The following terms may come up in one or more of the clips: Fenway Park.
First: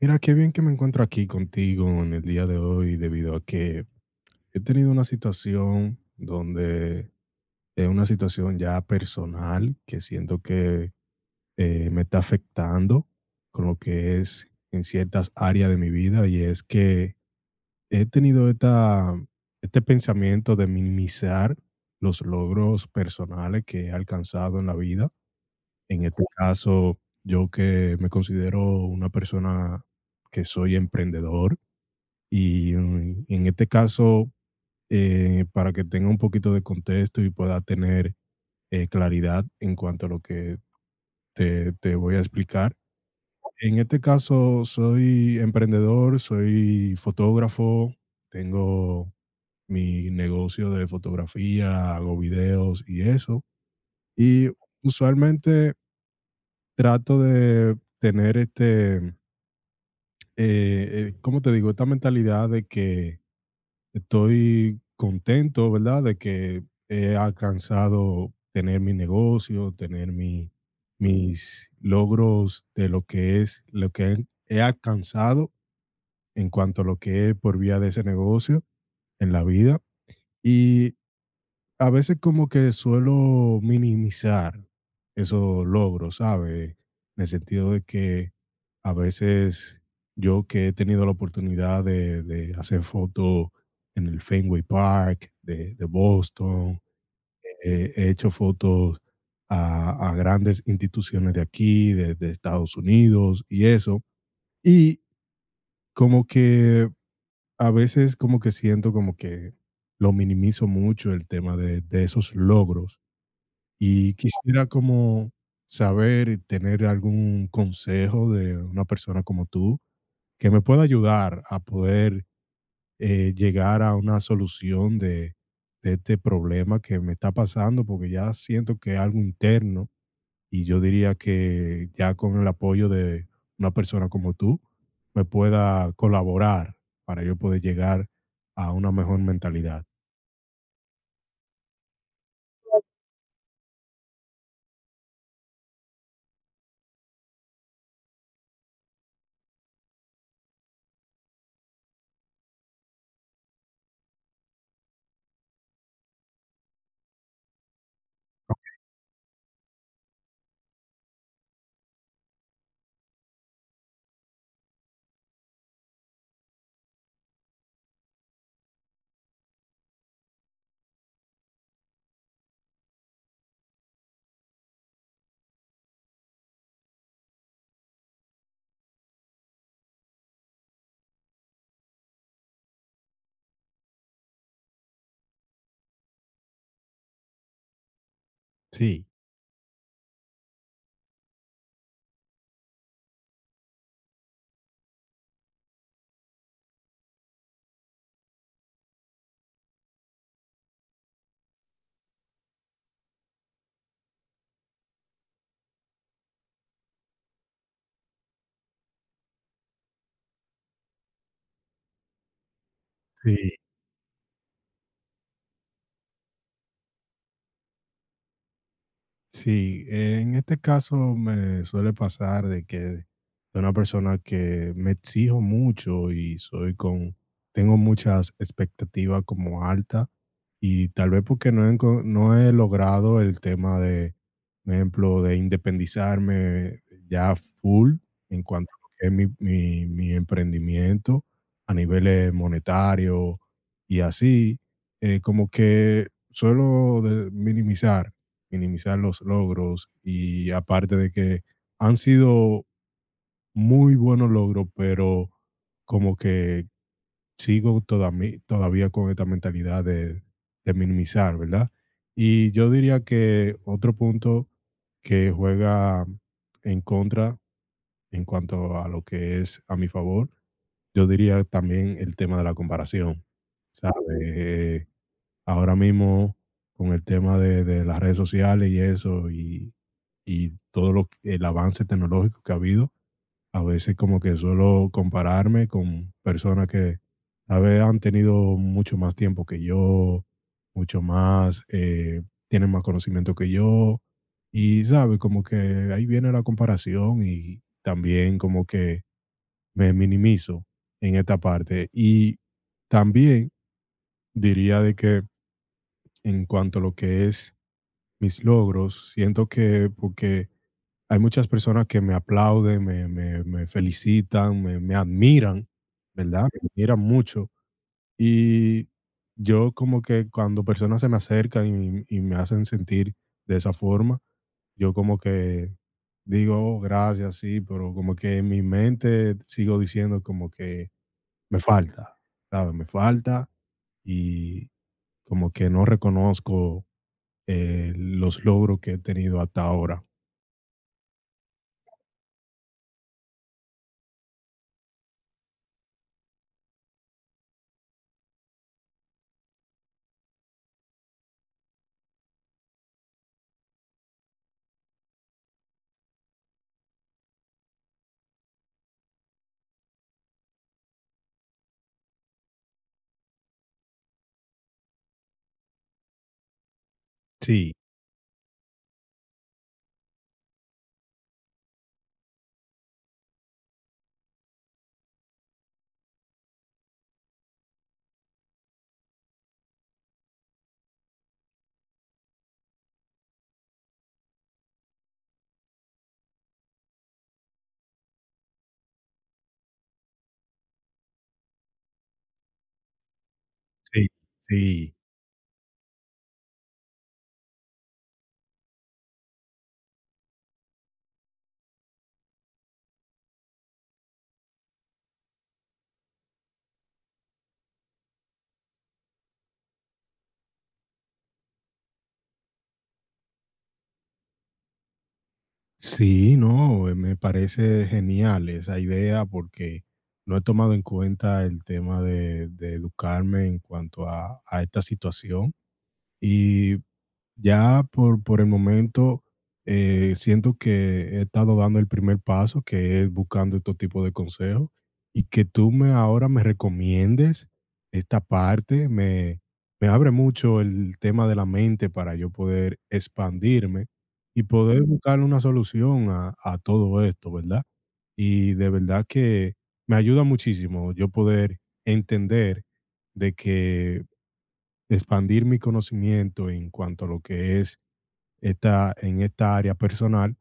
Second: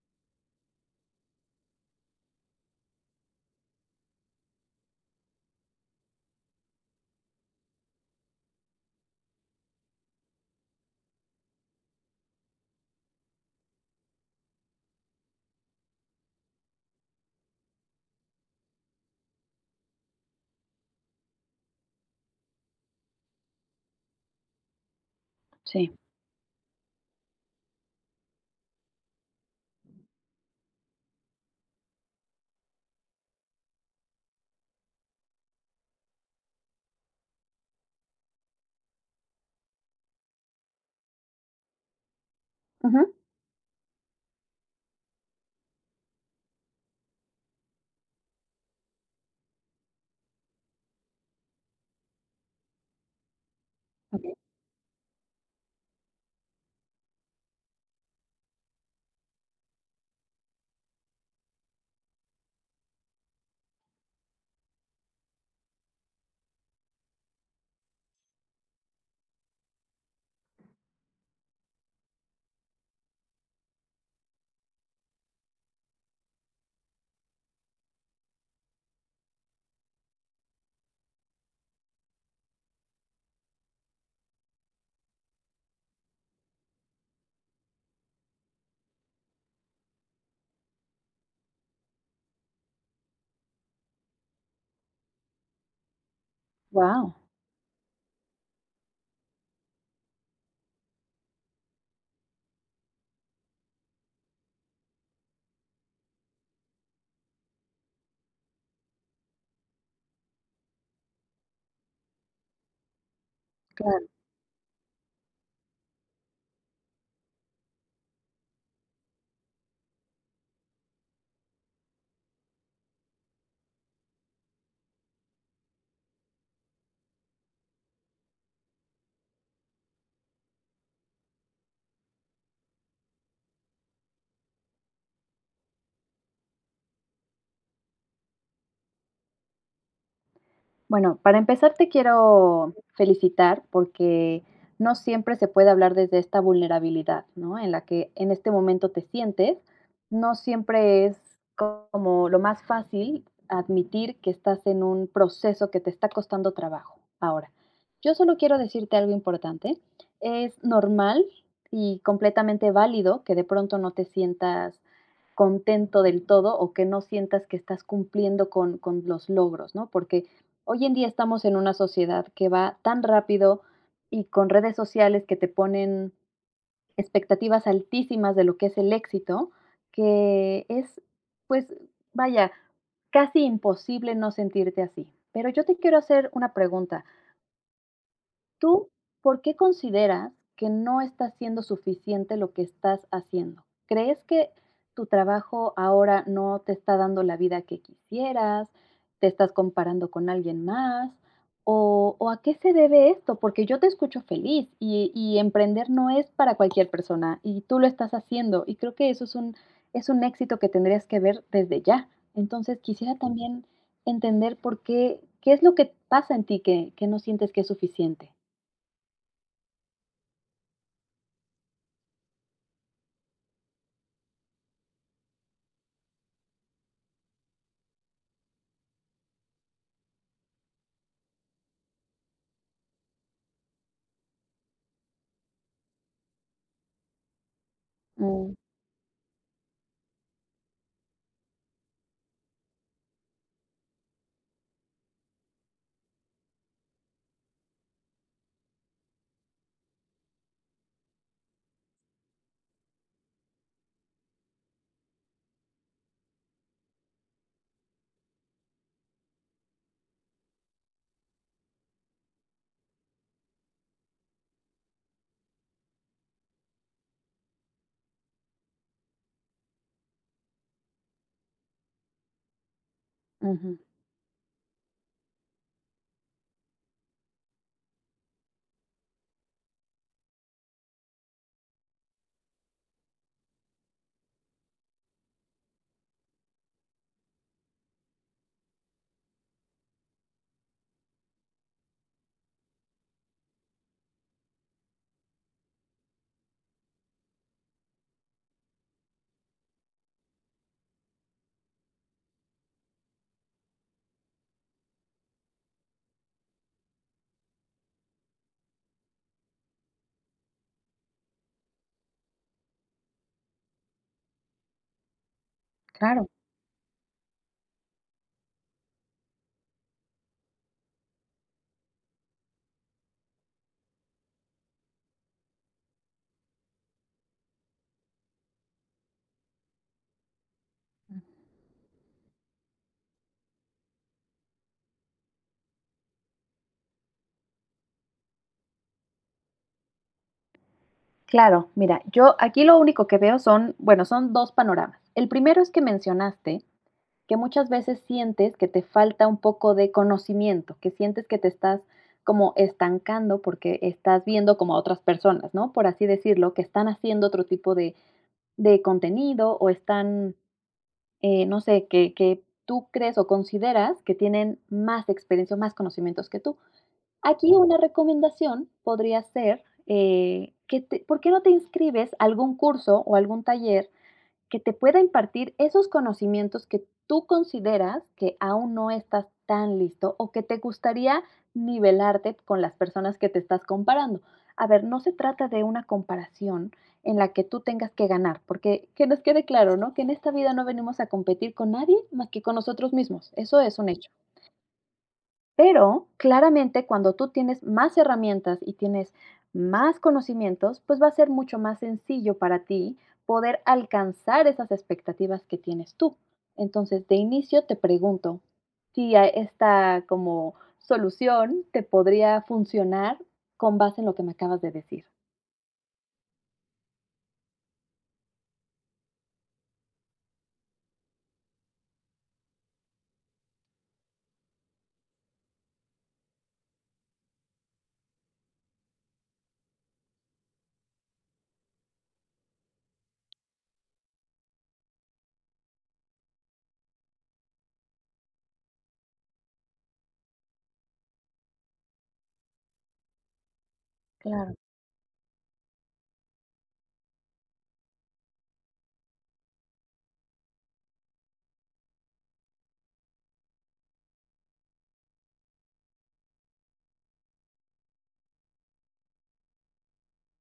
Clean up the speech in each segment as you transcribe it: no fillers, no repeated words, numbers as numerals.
Mira, qué bien que me encuentro aquí contigo en el día de hoy, debido a que he tenido una situación donde es una situación ya personal que siento que me está afectando con lo que es en ciertas áreas de mi vida, y es que he tenido este pensamiento de minimizar los logros personales que he alcanzado en la vida. Sí. En este caso, yo que me considero una persona que soy emprendedor, y en este caso, para que tenga un poquito de contexto y pueda tener claridad en cuanto a lo que te voy a explicar. Ujú. En este caso, soy emprendedor, soy fotógrafo, tengo mi negocio de fotografía, hago videos y eso. Wow. Y usualmente trato de tener ¿cómo te digo? Esta mentalidad de que estoy contento, ¿verdad? De que he alcanzado tener mi negocio, tener mis logros de lo que lo que he alcanzado en cuanto a lo que es por vía de ese negocio en la vida. Y a veces como que suelo minimizar esos logros, ¿sabes? En el sentido de que a veces yo que he tenido la oportunidad de hacer fotos en el Fenway Park de Boston, he hecho fotos a grandes instituciones de aquí, de Estados Unidos y eso. Y como que a veces como que siento como que lo minimizo mucho el tema de esos logros, Claro. y quisiera como saber y tener algún consejo de una persona como tú que me pueda ayudar a poder llegar a una solución de este problema que me está pasando, porque ya siento que es algo interno, y yo diría que ya con el apoyo de una persona como tú me pueda colaborar para yo poder llegar a una mejor mentalidad. Bueno, para empezar, te quiero felicitar porque no siempre se puede hablar desde esta vulnerabilidad, ¿no?, en la que en este momento te sientes. No siempre es como lo más fácil admitir que estás en un proceso que te está costando trabajo. Ahora, yo solo quiero decirte algo importante. Es normal y completamente válido que de pronto no te sientas contento del todo o que no sientas que estás cumpliendo con los logros, ¿no? Porque hoy en día estamos en una sociedad que va tan rápido y con redes sociales que te ponen expectativas altísimas de lo que es el éxito, que es, pues, vaya, casi imposible no sentirte así. Pero yo te quiero hacer una pregunta. ¿Tú Sí, por qué consideras que no está siendo suficiente lo que estás haciendo? ¿Crees que tu trabajo ahora no te está dando la vida que quisieras? ¿Te estás comparando con alguien más? O a qué se debe esto? Porque yo te escucho feliz y emprender no es para cualquier persona y tú lo estás haciendo y creo que eso es un éxito que tendrías que ver desde ya. Entonces quisiera, Mm, sí. también entender por qué, qué es lo que pasa en ti que no sientes que es suficiente. Sí, en este caso me suele pasar de que de una persona que me exijo mucho y soy con, tengo muchas expectativas como alta, y tal vez porque no he, no he logrado el tema de, por ejemplo, de independizarme ya full en Mm, cuanto a lo que es mi emprendimiento a niveles monetarios y así, como que suelo minimizar los logros, y aparte de que han sido muy buenos logros, pero como que sigo todavía con esta mentalidad de minimizar, ¿verdad? Y yo diría que otro punto que juega en contra en cuanto a lo que es a mi favor, yo diría también el tema de la comparación, ujú, ¿sabes? Eh, Ahora mismo con el tema de las redes sociales y eso, y todo el avance tecnológico que ha habido, a veces como que suelo compararme con personas que a veces han tenido mucho más tiempo que yo, mucho más, tienen más conocimiento que yo, y sabe, como que ahí viene la comparación, y también como que me minimizo en esta parte. Y también diría de que en cuanto a lo que es mis logros, siento que porque hay muchas personas que me aplauden, me felicitan, me admiran, claro, ¿verdad? Me admiran mucho, y yo como que cuando personas se me acercan y me hacen sentir de esa forma, yo como que digo "Oh, gracias, sí", pero como que en mi mente sigo diciendo como que me falta, ¿sabes? Me falta, y como que no reconozco los logros que he tenido hasta ahora. claro. Mira, yo aquí lo único que veo son, bueno, son 2 panoramas. El primero es que mencionaste que muchas veces sientes que te falta un poco de conocimiento, que sientes que te estás como estancando porque estás viendo como a otras personas, ¿no? Por así decirlo, que están haciendo otro tipo de contenido o están, no sé, que tú crees o consideras que tienen más experiencia o más conocimientos que tú. Aquí Sí, una recomendación podría ser, que te, ¿por qué no te inscribes a algún curso o algún taller que te pueda impartir esos conocimientos que tú consideras que aún no estás tan listo o que te gustaría nivelarte con las personas que te estás comparando? A ver, no se trata de una comparación en la que tú tengas que ganar, porque que nos quede claro, ¿no? Que en esta vida no venimos a competir con nadie más que con nosotros mismos. Eso es un sí, hecho. sí. Pero claramente cuando tú tienes más herramientas y tienes más conocimientos, pues va a ser mucho más sencillo para ti poder alcanzar esas expectativas que tienes tú. Entonces, de inicio te pregunto si a esta como solución te podría funcionar con base en lo que me acabas de decir. Sí, no, me parece genial esa idea porque no he tomado en cuenta el tema de educarme en cuanto a esta situación. Y ya por el momento siento que he estado dando el primer paso, que es buscando estos tipos de consejos, y que tú me ahora me recomiendes esta parte, me abre mucho el tema de la mente para yo poder expandirme y Claro. poder buscar una solución a todo esto, ¿verdad? Y de verdad que me ayuda muchísimo yo poder entender de que expandir mi conocimiento en cuanto a lo que es en esta área personal,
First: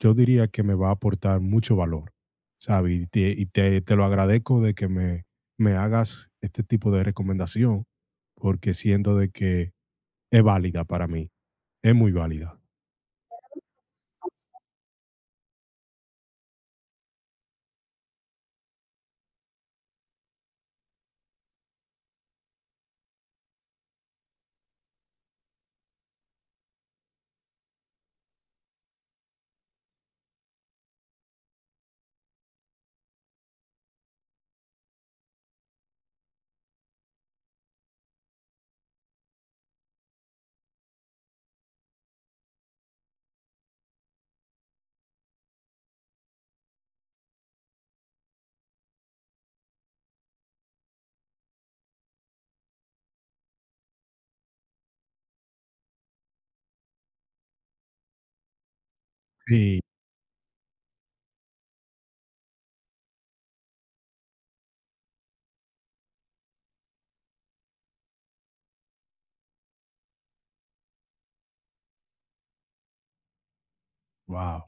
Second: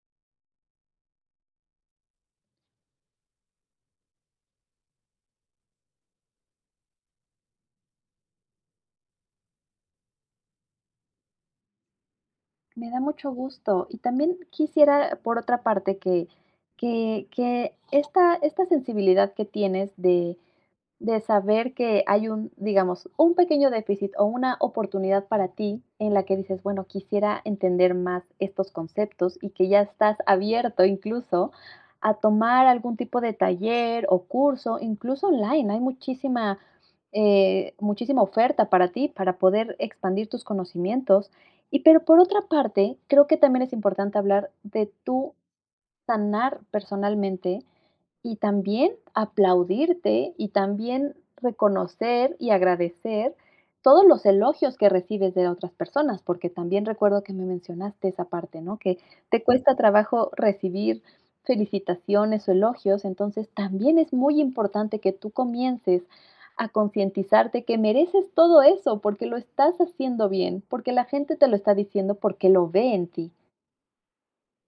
yo diría que me va a aportar mucho valor, ¿sabes? Y te lo agradezco de que me hagas este tipo de recomendación, porque siento de que es válida para mí, es muy válida. Me da mucho gusto. Y también quisiera, por otra parte, que esta, esta sensibilidad que tienes de saber que hay un, digamos, un pequeño déficit o una oportunidad para ti en la que dices, bueno, quisiera entender más estos conceptos y que ya estás abierto incluso a tomar algún tipo de taller o curso, incluso online. Hay muchísima, muchísima oferta para ti para poder expandir tus conocimientos. Y pero por otra parte, creo que también es importante hablar de tu sanar personalmente y también aplaudirte y también reconocer y agradecer todos los elogios que recibes de otras personas, porque también recuerdo que me mencionaste esa parte, ¿no? Que te cuesta Sí. trabajo recibir felicitaciones o elogios, entonces también es muy importante que tú comiences a concientizarte que mereces todo eso porque lo estás haciendo bien, porque la gente te lo está diciendo porque lo ve en ti. Wow,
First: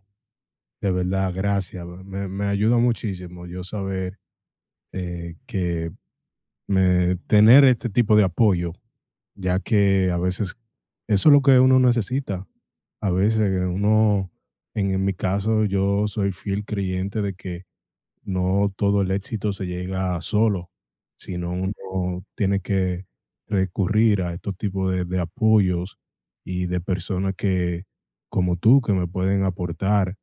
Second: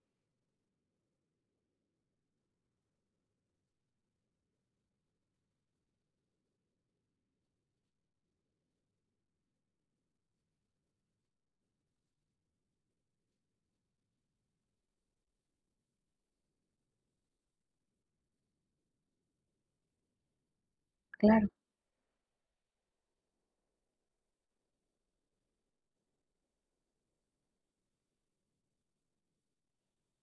de verdad, gracias. Me ayuda muchísimo yo saber que tener este tipo de apoyo, ya que a veces eso es lo que uno necesita. A veces uno, en mi caso, yo soy fiel creyente de que no todo el éxito se llega solo, Claro, sino uno tiene que recurrir a estos tipos de apoyos y de personas que, como tú, que me pueden aportar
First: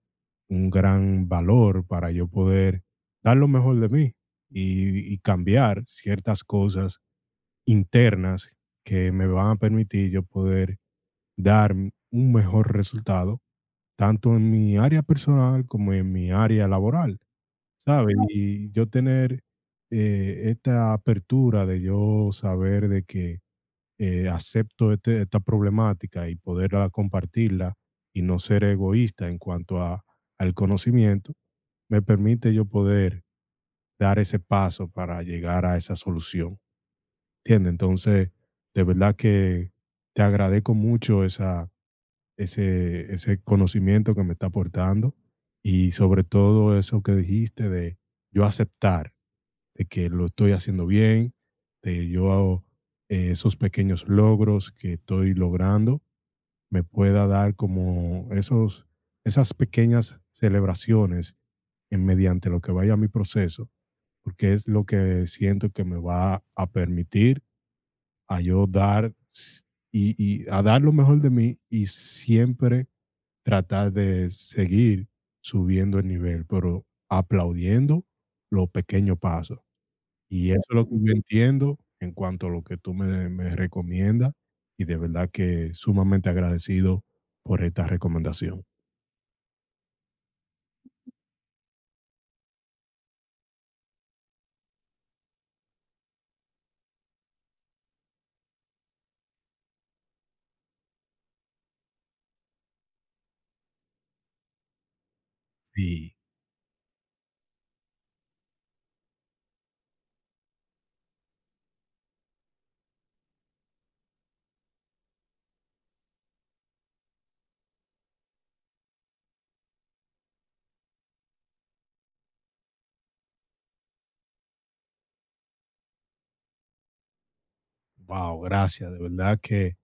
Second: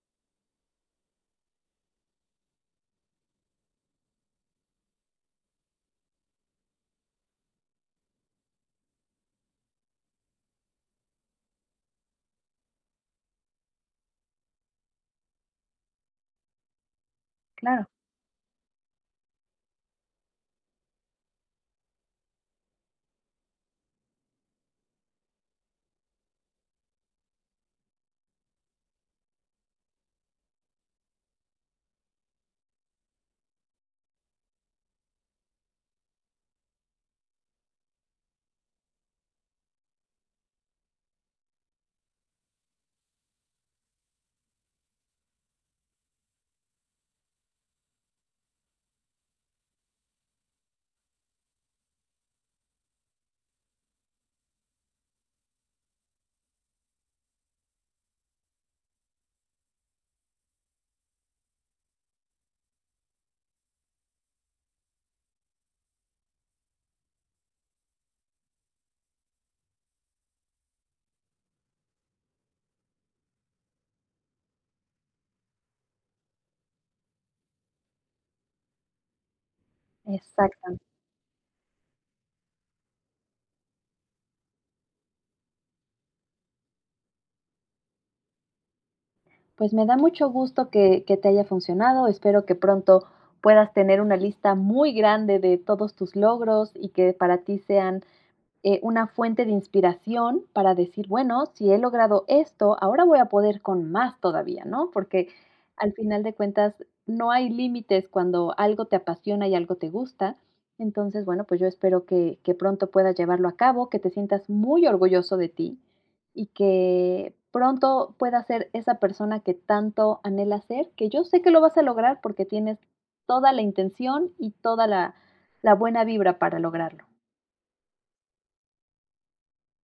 un gran valor para yo poder dar lo mejor de mí, y cambiar ciertas cosas internas que me van a permitir yo poder dar un mejor resultado, tanto en mi área personal como en mi área laboral, claro, ¿sabes? Claro, y yo tener esta apertura de yo saber de que acepto esta problemática y poderla compartirla y no ser egoísta en cuanto a, al conocimiento, me permite yo poder dar ese paso para llegar a esa solución. ¿Entiendes? Entonces, de verdad que te agradezco mucho ese conocimiento que me está aportando, y sobre todo eso que dijiste de yo aceptar, de que lo estoy haciendo bien, de yo hago, esos pequeños logros que estoy logrando, me pueda dar como esas pequeñas celebraciones en mediante lo que vaya mi proceso, porque es lo que siento que me va a permitir a yo dar y, y a dar lo mejor de mí, y siempre tratar de seguir subiendo el nivel, pero aplaudiendo los pequeños pasos. Y eso es exactamente. lo que yo entiendo en cuanto a lo que tú me recomiendas, y de verdad que sumamente agradecido por esta recomendación. Pues me da mucho gusto que te haya funcionado. Espero que pronto puedas tener una lista muy grande de todos tus logros y que para ti sean una fuente de inspiración para decir, bueno, si he logrado esto, ahora voy a poder con más todavía, ¿no? Porque al Sí. final de cuentas no hay límites cuando algo te apasiona y algo te gusta. Entonces, bueno, pues yo espero que pronto puedas llevarlo a cabo, que te sientas muy orgulloso de ti y que pronto puedas ser esa persona que tanto anhela ser, que yo sé que lo vas a lograr porque tienes toda la intención y toda la, la buena vibra para lograrlo. Wow, gracias. De verdad que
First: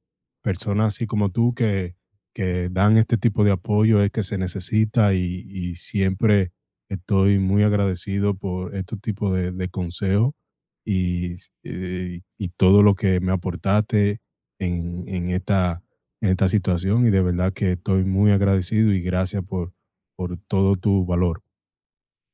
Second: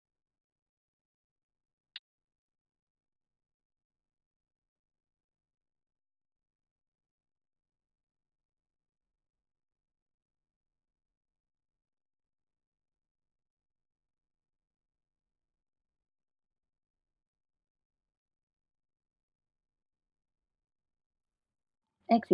personas así como tú que dan este tipo de apoyo es que se necesita, y siempre estoy muy agradecido por este tipo de consejos y, y todo lo que me aportaste en, en esta situación, y de verdad que estoy muy agradecido y gracias por todo tu valor. Éxito.